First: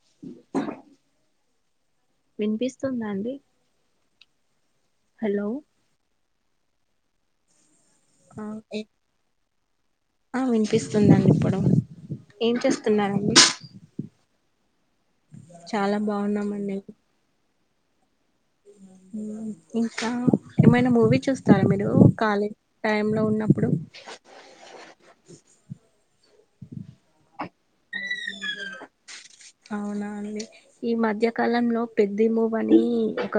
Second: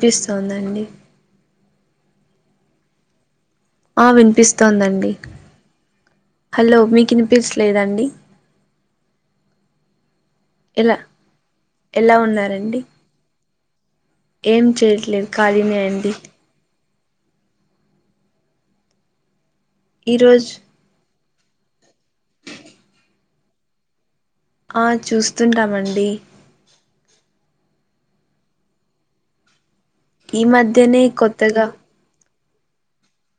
పిస్తోందండి వినిపిస్తుందా అండి ఆ వినిపిస్తోందండి, హలో హలో మీకినిపిస్ లేదా అన్ అ ఏం ఆ ఎలా వినిపిస్తుందండిప్పుడు ఎలా ఏం ఉన్నారండి చేస్తున్నారండి ఏం చేయట్లేదు ఖాళీనే చాలా అండి బాగున్నామండి ఉమ్ ఇంకా ఈరోజు ఏమైనా మూవీ చూస్ తారా మీరు కాలి టైమ్ లో ఉన్నప్పుడు ఆ చూస్తుంటామండి ఈ మధ్యనే కొత్తగా మధ్యకాలంలో పెద్ది మూవని ఒక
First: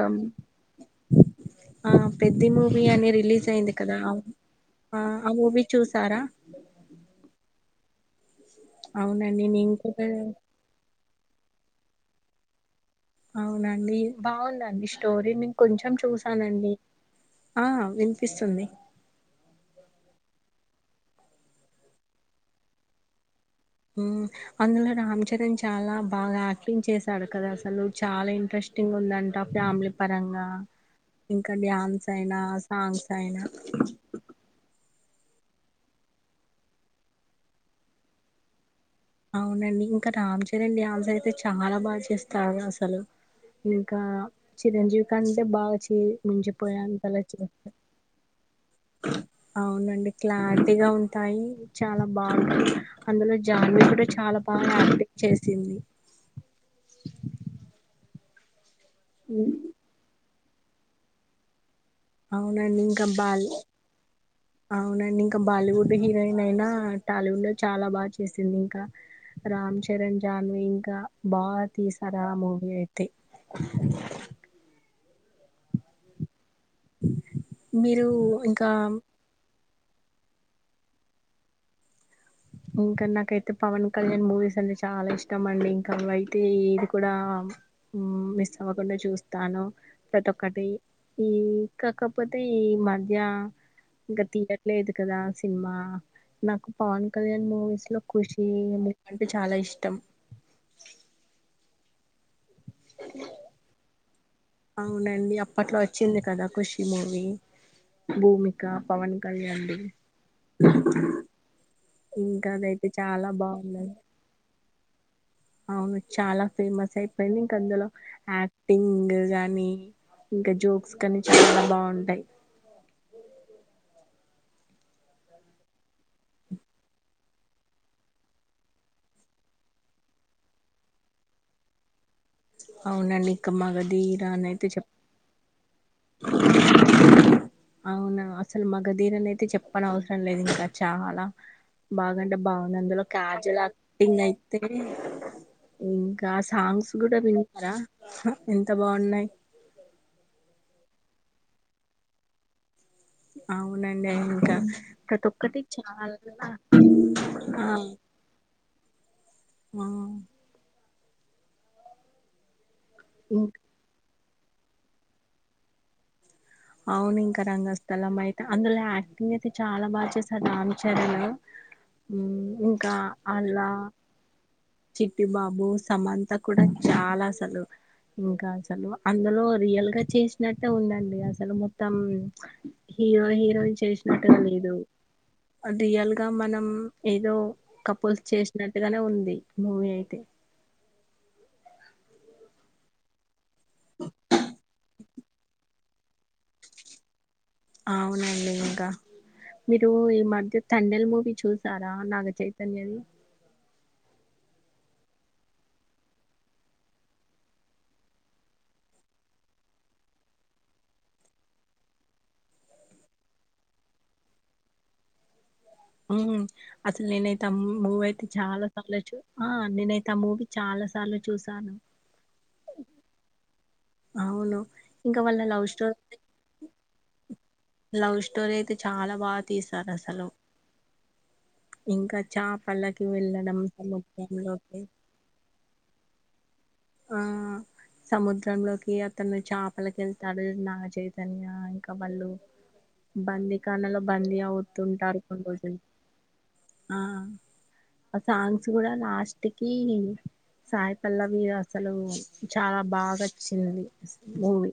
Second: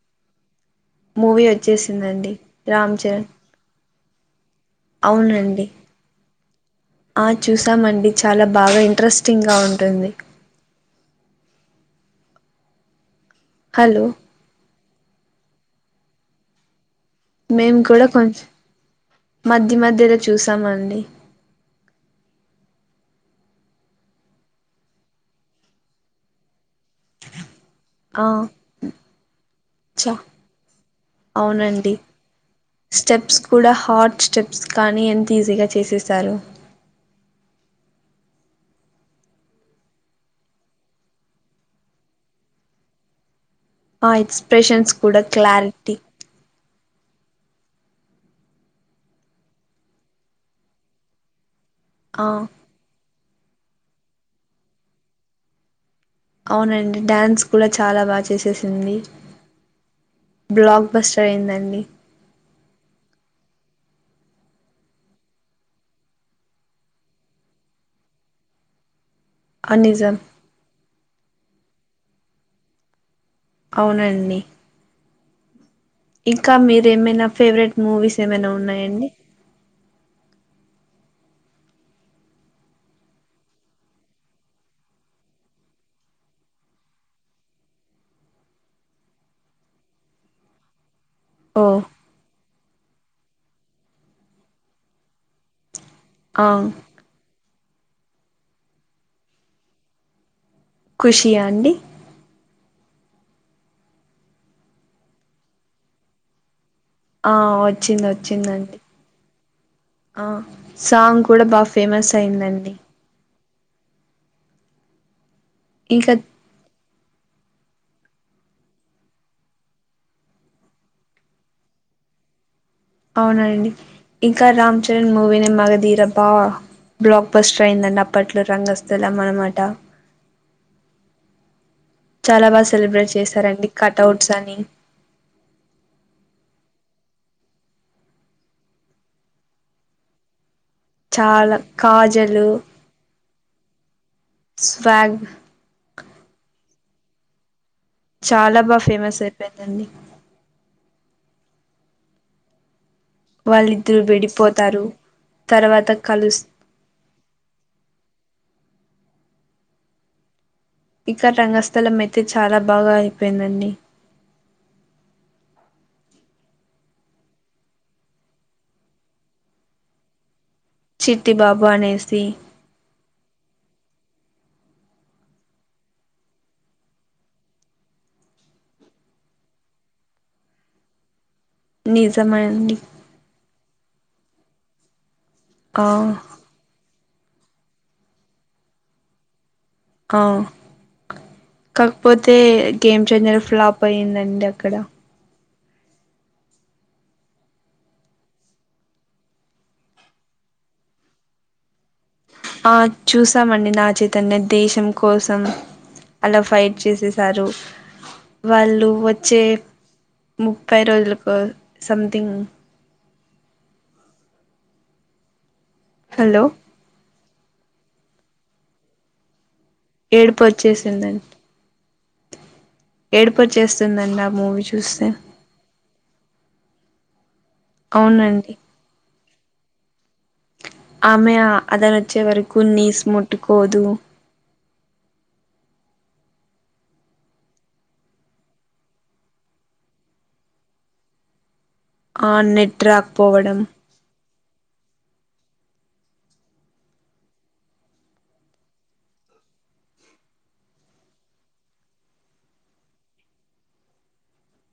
మూవీ ఆ వచ్చేసిందండి పెద్ది మూవీ రామ్ అని చరణ్ రిలీజ్ అయింది కదా ఆ మూవీ అవునండి చూసారా తామండి చాలా బాగా ఇంట్రెస్టింగ్ అవునండి గా నేను కూడా ఉంటుంది అవునండి హలో బాగుందండి స్టోరీ నేను కొంచెం చూసానండి ఆ మేము కూడా కొంచం వినిపిస్తుంది మధ్య మధ్యలో చూస్ తమండి మ్మ్ అందులో రామ్ చరణ్ చాలా బాగా లింగ్ చేసాడు కదా అసలు ఆ చాలా ఇంట్రెస్టింగ్ ఉందంట ఫ్యామిలీ చ పరంగా ఇంకా అవునండి డ్యాన్స్ అయినా సాంగ్స్ స్టెప్స్ అయినా కూడా హార్డ్ స్టెప్స్ కానీ ఎంత్ ఈజీగా చేసేసారు అవునండి ఇంకా రామ్ చరణ్ డ్యాన్సయితే చాలా బాగా చేస్తడు అసలు ఇంకా ఆ ఎక్స్ప్రెషన్స్ చిరంజీవి కూడా కంటే బాగా క్లారిటీ చి ముంచిపోయాను అవునండి క్లారిటీగా ఉంటాయి చాలా ఆ బాగుంటది అందులో జాన్వీ కూడా చాలా బాగా యాక్టింగ్ చేసింది అవునండి డ్యాన్స్ కూడా చాలా బాగ చేసేసింది ఉమ్, బ్లాక్ బస్టర్ అయిందండి అవునండి ఇంకా బాల్ అవునండి ఇంకా బాలీవుడ్ హీరోయిన్ అయినా టాలీవుడ్ లో చాలా బాగా చేసింది ఇంకా ఆ రామ్ నిజం చరణ్ జాన్వి ఇంకా బాతీసారు ఆ మూవి అయితే అవునండి ఇంకా మీరేమైనా ఫేవరెట్ మీరు మూవీస్ ఏమైనా ఇంకా ఉన్నాయండి ఇంకా నాకైతే పవన్ కళ్యాణ్ మూవీస్ అంటే చాలా ఇష్టం అండి ఇంకా అవయితే ఇది కూడా మ్మ్ మిస్ అవ్వకుండా చూస్తాను ప్రతొక్కటి మ్మ్ ఓ కాకపోతే ఈ మ యా ఇంకా తీయట్లేదు కదా సినిమా ఆ నాకు పవన్ కళ్యాణ్ మూవీస్ లో ఖుషీ మూవీ అంటే చాలా ఇష్టం ఖుషియా అండి అవునండి అప్పట్లో వచ్చింది కదా ఖుషి మూవీ ఆ వచ్చింది భూమిక వచ్చిందండి పవన్ కళ్యాణ్ ది ఆ సాంగ్ కూడా బా ఫేమస్ అయిందండి అన్న అవును ఇంకా చాలా ఫేమస్ అయిపోయింది ఇంక అందులో యాక్టింగ్ గాని ఇంకా జోక్స్ కానీ చాలా బాగుంటాయి అవునా అండి ఇంకా రామ్ చరణ్ మూవీనే మగదీర బా బ్లాక్ బస్టర్ అయిందండి అప్పట్లో రంగస్థలం అనమాట చాలా బాగా సెలబ్రేట్ అవునండి ఇంకా చేశారండి మగధీర కటౌట్స్ అని అయితే చెప్ అవునా అసలు మగదీరని అయితే చెప్పనవసరం లేదు ఇంకా చాలా బాగాంటే బాగుంది అందులో కాజల టింగ్ అయితే స్వాగ్ ఇంకా సాంగ్స్ కూడా విన్నారా చాలా ఎంత బా ఫేమస్ బాగున్నాయి అయిపోయిందండి వాళ్ళిద్దరు అవునండి అ ఇంకా విడిపోతారు ప్రతి ఒక్కటి తర్వాత చాలా కలుస్ ఆ ఆ ఇక్కడ రంగస్థలమయితే చాలా బాగా ఇంకా అయిపోయిందండి అవును ఇంకా రంగస్థలం అయితే అందులో యాక్టింగ్ అయితే చాలా బాగా చేస్ రామ్ చరణు చిట్టి బాబు అనేసి మ్మ్ ఇంకా అలా చిట్టి బాబు సమంత కూడా చాలా అసలు ఇంకా అసలు అందులో రియల్ గా చేసినట్టే ఉందండి అస సలు మొత్తం నిజమండి హీరో హీరోయిన్ చేసినట్టుగా లేదు ఆ అదియల్ గా మనం ఏదో కపుల్స్ చేసినట్టుగానే ఉంది. మూవీ అయితే ఆ కాక్ పోతే గేమ్ చేంజర్ ఫ్లాప్ అయిందండి అక్కడ అవునండి ఇంకా మీరు ఈ మధ్య తండెల్ మూవీ చూస్ ఆ చూసామండి నాగ్ చైతన్య దేశం కోసం అలా ఫైట్ చేసేసారు వాళ్ళు వచ్చే ముప్పై రోజులకు సంథింగ్ హలో ఉమ్ అసలు నేనైతే అమ్ మూవ అయితే చాలా సర్లే చూ ఆ నేనైతే ఆ ఏడుపు మూవీ చాలా సార్లే చూసాను ఏడుపొచేేస్తుందండి ఆ అవును మూవీ చూస్తే ఇంకా వాళ్ళ లవ్ స్టోరీ లవ్ అవునండి స్టోరీ అయితే చాలా బాగా తీసారు అసలు ఆమె ఇంకా అదనొచ్చే వరకు నీస్ చాపలకి వెళ్ళడం ముట్టుకోదు [inaudible] సముద్రంలోకి ఆ [inaudible] సముద్రంలోకి అతను చపలకి వెళ్తాడు నాగ చైతన్య ఇంకా వాళ్ళు ఆ నెట్ రాకపోవడం బందీకానలో బందీ అవుతుంటారు కొన్ని రోజులు. ఆ ఆ సాంగ్స్ కూడా లాస్ట్ కి సాయి పల్లవి అస్ అసలు చాలా బాగాచ్చింది మూవీ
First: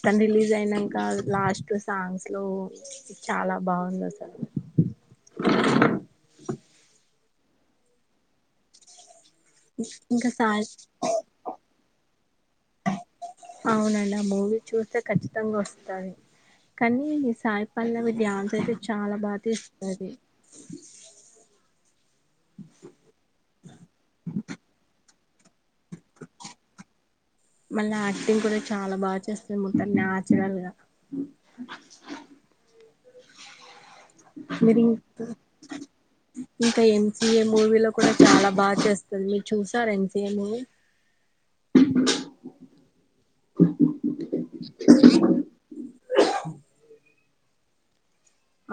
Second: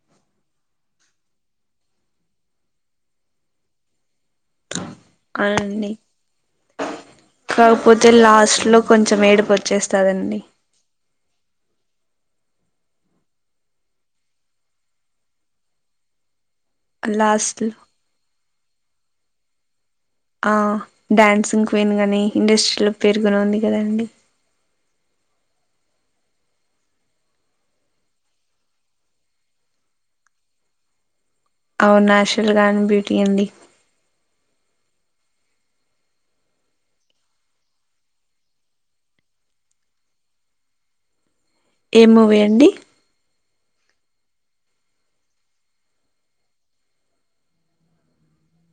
అతను రిలీజ్ అయినాక లాస్ట్ సాంగ్స్ లో చాలా బాగుంది. అసలు అనండి కాకపోతే లాస్ట్ లో కొంచెం ఏడుప్ ఇంకా సాయి అవునండి మూవీ చూస్తే ఖచ్చితంగా వస్తాది కానీ ఈ లాస్ట్ లో సాయిపల్లవి డాన్స్ అయితే చాలా బాగాతీస్ ఆ డ్యాన్సింగ్ క్వీన్ గాని ఇండస్ట్రీలో పేరు గాని ఉంది కదాండి. మళ్ళ యాక్టింగ్ కూడా చాలా బాగా చేస్తాది చాలా నచరల్ గా. అవ్ నచరల్ గానే బ్యూటీ అండి మీరింతా ఇంకా ఎంసీఏ మూవీలో కూడా చాలా బాగా చేస్తది చూసారా ఎంసీఏ మూవీ. ఏ మూవీ అండి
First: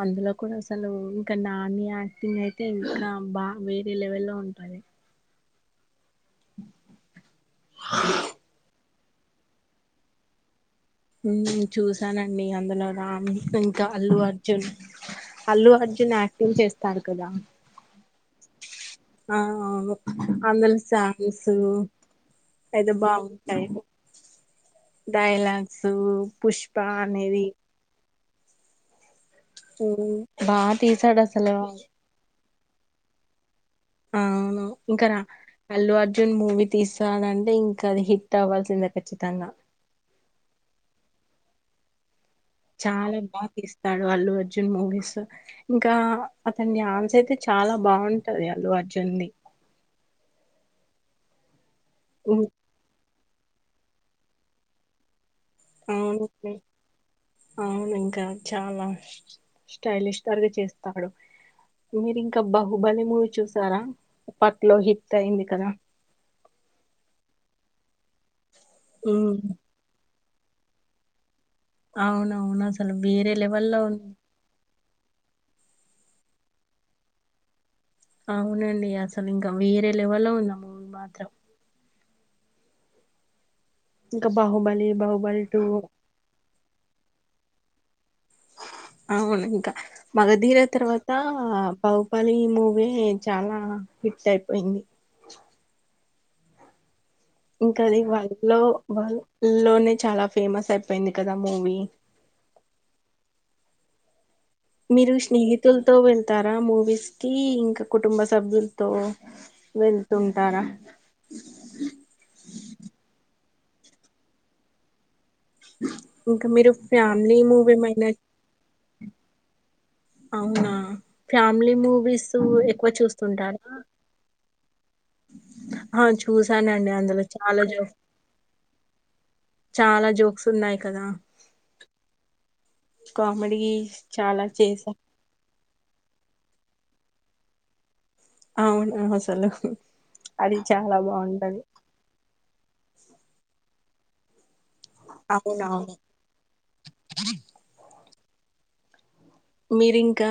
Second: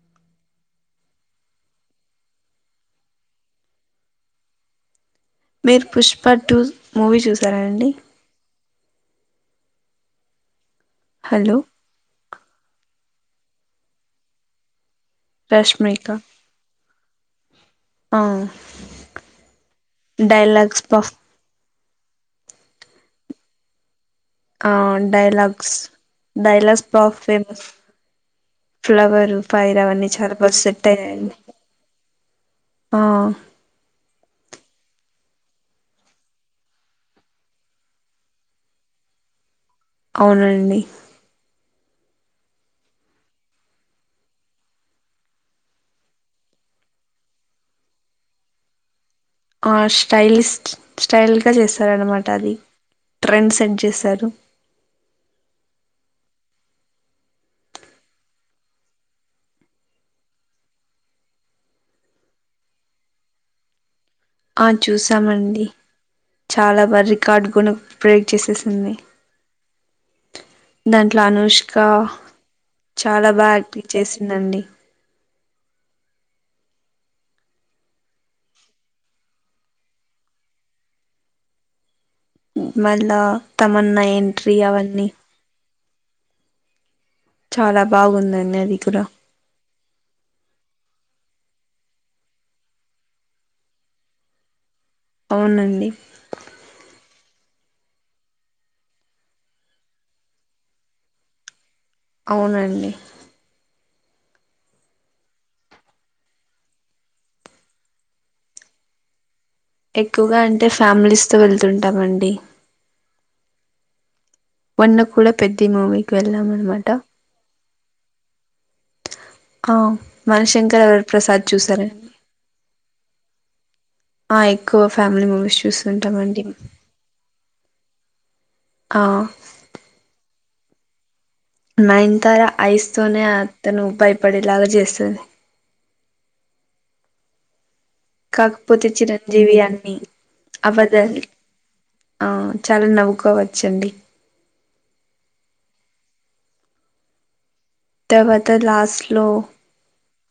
అందులో కూడా అసలు ఇంకా నాని యాక్టింగ్ అయితే ఇంకా బాగా వేరే లెవెల్ లో ఉంటాయి. మీరు పుష్ప టూ మూవీ చూసారా అండి హలో ఉ చూసానండి అందులో రామ్ ఇంకా అల్లు అర్జున్ అల్లు రష్మిక అర్జున్ యాక్టింగ్ చేస్తారు కదా ఆ ఆ అందులో డైలాగ్స్ బఫ్ సాంగ్సు పెద్ద బావుంటాయేమో ఆ డైలాగ్స్ పుష్ప డైలాగ్స్ బా అనేది ఫేమస్ ఫ్లవరు ఫైర్ అవన్నీ ఉమ్, చానా బాగా సెట్ తీసాడు అయ్యినాయండి. అసలు ఆ అవును ఇంకా రా అల్లు అర్జున్ మూవీ తీస్తానడంటే ఇంకా అది హిట్ అవ్వాల్సిందే ఖచ్చితంగా. అవునండి చాలా బాగా తీస్తాడు అల్లు అర్జున్ మూవీస్, ఇంకా అతని డ్యాన్స్ అయితే చ చాలా బాగుంటది అల్లు అర్జున్ది ఆ స్టైలిస్ స్టైల్గా చేస్తారనమాట ఉమ్, అది ట్రెండ్ సెంట్ చేశారు [unintelligible] అవును ఇంకా చాలా స్టైలిష్ స్టార్గా చేస్తాడు మీరు ఇంకా బాహుబలి మూవీ చూసారా ఆ అప్పట్లో హిట్ అయింది చూసామండి కదా చాలా బా రికార్డు కూన బ్రేక్ చేసే హ్మ్ దాంట్లో అనుష్ కా అవునవును అసలు చాలా వేరే బా లెవెల్లో యాక్టింగ్ ఉంది చేసిందండి అవునండి అసలు ఇంకా వీరే లెవెల్లో ఉందా మూవీ మాత్రం మళ్ళా తమన్నా ఇంకా ఎంట్రీ బాహుబలి అవన్నీ బాహుబలి టూ చాలా బాగుందండి అది కూడా అవునింకా మగదీర తర్వాత బాహుబలి మూవీ చాలా హిట్ అయిపోయింది అవునండి ఇంకా అది వరడ్ లో వ లోనే చాలా ఫేమస్ అయిపోయింది కదా మూవీ అవునండి మీరు స్నేహితులతో వెళ్తారా మూవీస్ కి ఇంకా కుటుంబ సభ్యుల్ తో ఎక్కువగా వెళ్తుంటారా అంటే ఫ్యామిలీస్ తో వెళ్తుంటామండి మొన్న కూడా పెద్ది మూవీకి వెళ్ళాం అనమాట లే ఆ అవునా మనశంకర వరప్రసాద్ ఫ్యామిలీ చూసారండి మూవీసు ఎక్కువ చూస్తుంటారా ఆ ఎక్కువ ఫ్యామిలీ మూవీస్ ఆ చూస్తుంటామండి చూసానండి అందులో చాలా జోక్స్ ఆ చాలా జోక్స్ ఉన్నాయి కదా నయన్తార ఐస్ తోనే కామెడీ అతను చాలా భయపడేలాగా చేసా చేస్తుంది కాకపోతే అవును అసలు చిరంజీవి అన్ని అది చాలా అబద్ధాలే బాగుంటది ఆ చాలా నవ్వుకోవచ్చండి అవునా తరవాత లాస్ట్ లో మీరింకా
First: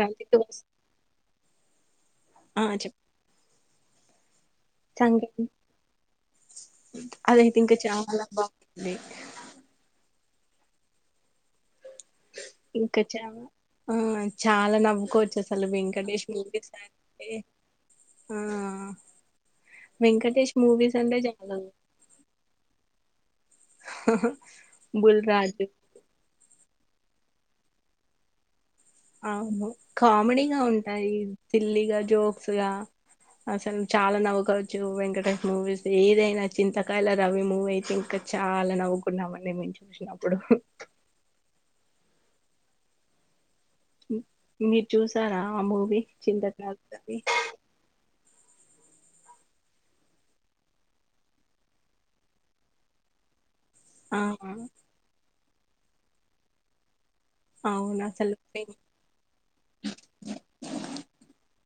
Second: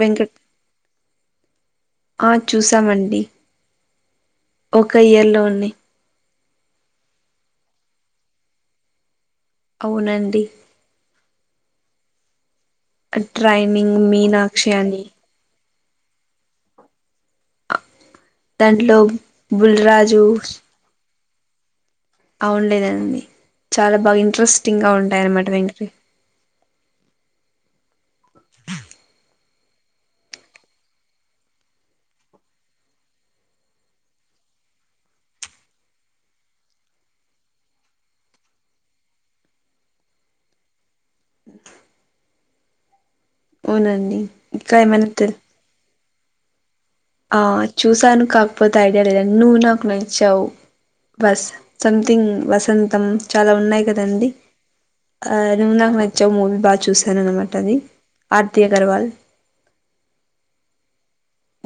వెంకట్ వస్ ఆ చూసామండి ఒక ఇయర్ లోనే అదయితే ఇంకా చాలా బాగుంది అవునండి ఇంకా చ ఆ ట్రైనింగ్ మీనాక్షి చాలా అని నవ్వుకోవచ్చు అసలు వెం కటేష్ మూవీస్ అంటే ఆ దాంట్లో బుల్ రాజు వెంకటేష్ మూవీస్ అంటే చాలా అవున్లేదండి చాలా బా ఇంట్రెస్టింగ్ గా ఉంటాయి బుల్ అనమాట రాజు వెంకీ అవును ఖామెడీగా ఉంటాయి సిల్లీగా జోక్స్ గా అసల్ చాలా నవ్వుకోవచ్చు వెంకటేష్ మూవీస్ ఏదైనా చింతకాయల రవి మూవీ అయితే ఇంకా చాలా నవ్వుకున్నామండి మేము చూసినప్పుడు అ ఇంకా మీరు ఏమైనా తెల్ చూసారా ఆ మూవీ చింతకా ఆ చూసాను కాకపోతే ఐడియా లేదండి నువ్వు నాకు నచ్చావు వస్ సమ్థింగ్ వసంతం చాలా ఉన్నాయి ఆ కదండి ఆ నువ్వు నాకు నచ్చావు మూవీ బా చూస్ సా ననమాటది అవును అసలు ఆర్తి అగర్వాల్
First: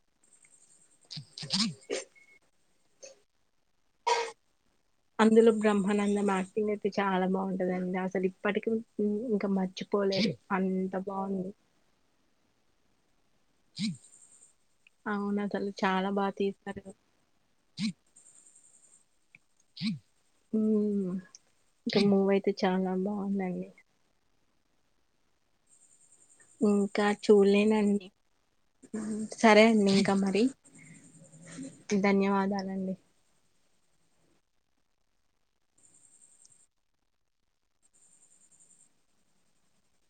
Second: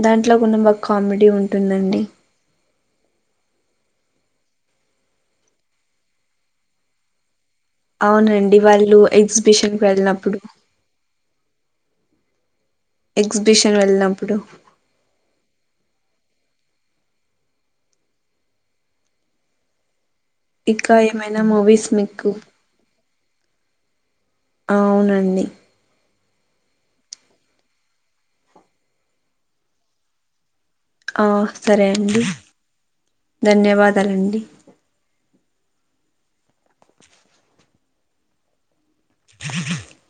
దాంట్లో కుంచం బా కామెడీ ఉంటుందండి అందులో బ్రహ్మానంద యాక్టింగ్ అయితే చాలా బాం కదండి అసలు అవునండి ఇప్పటికీ వాళ్ళు ఇంకా ఎగ్జిబిషన్ కి మర్చిపోలేదు వెళ్ళినప్పుడు అంత బాంది ఎగ్జిబిషన్ వెళ్ళినప్పుడు అవునసలు చాలా బా తీస్ సారు ఇకా ఏమైన మూవీస్ మీకు అలాగే అవునండి ఇంకా చూల్లేనండి సరే అండి ఇంకా మరి ఆ సరే అండి ధన్యవాదాలండి ధన్యవాదాలండి [inaudible]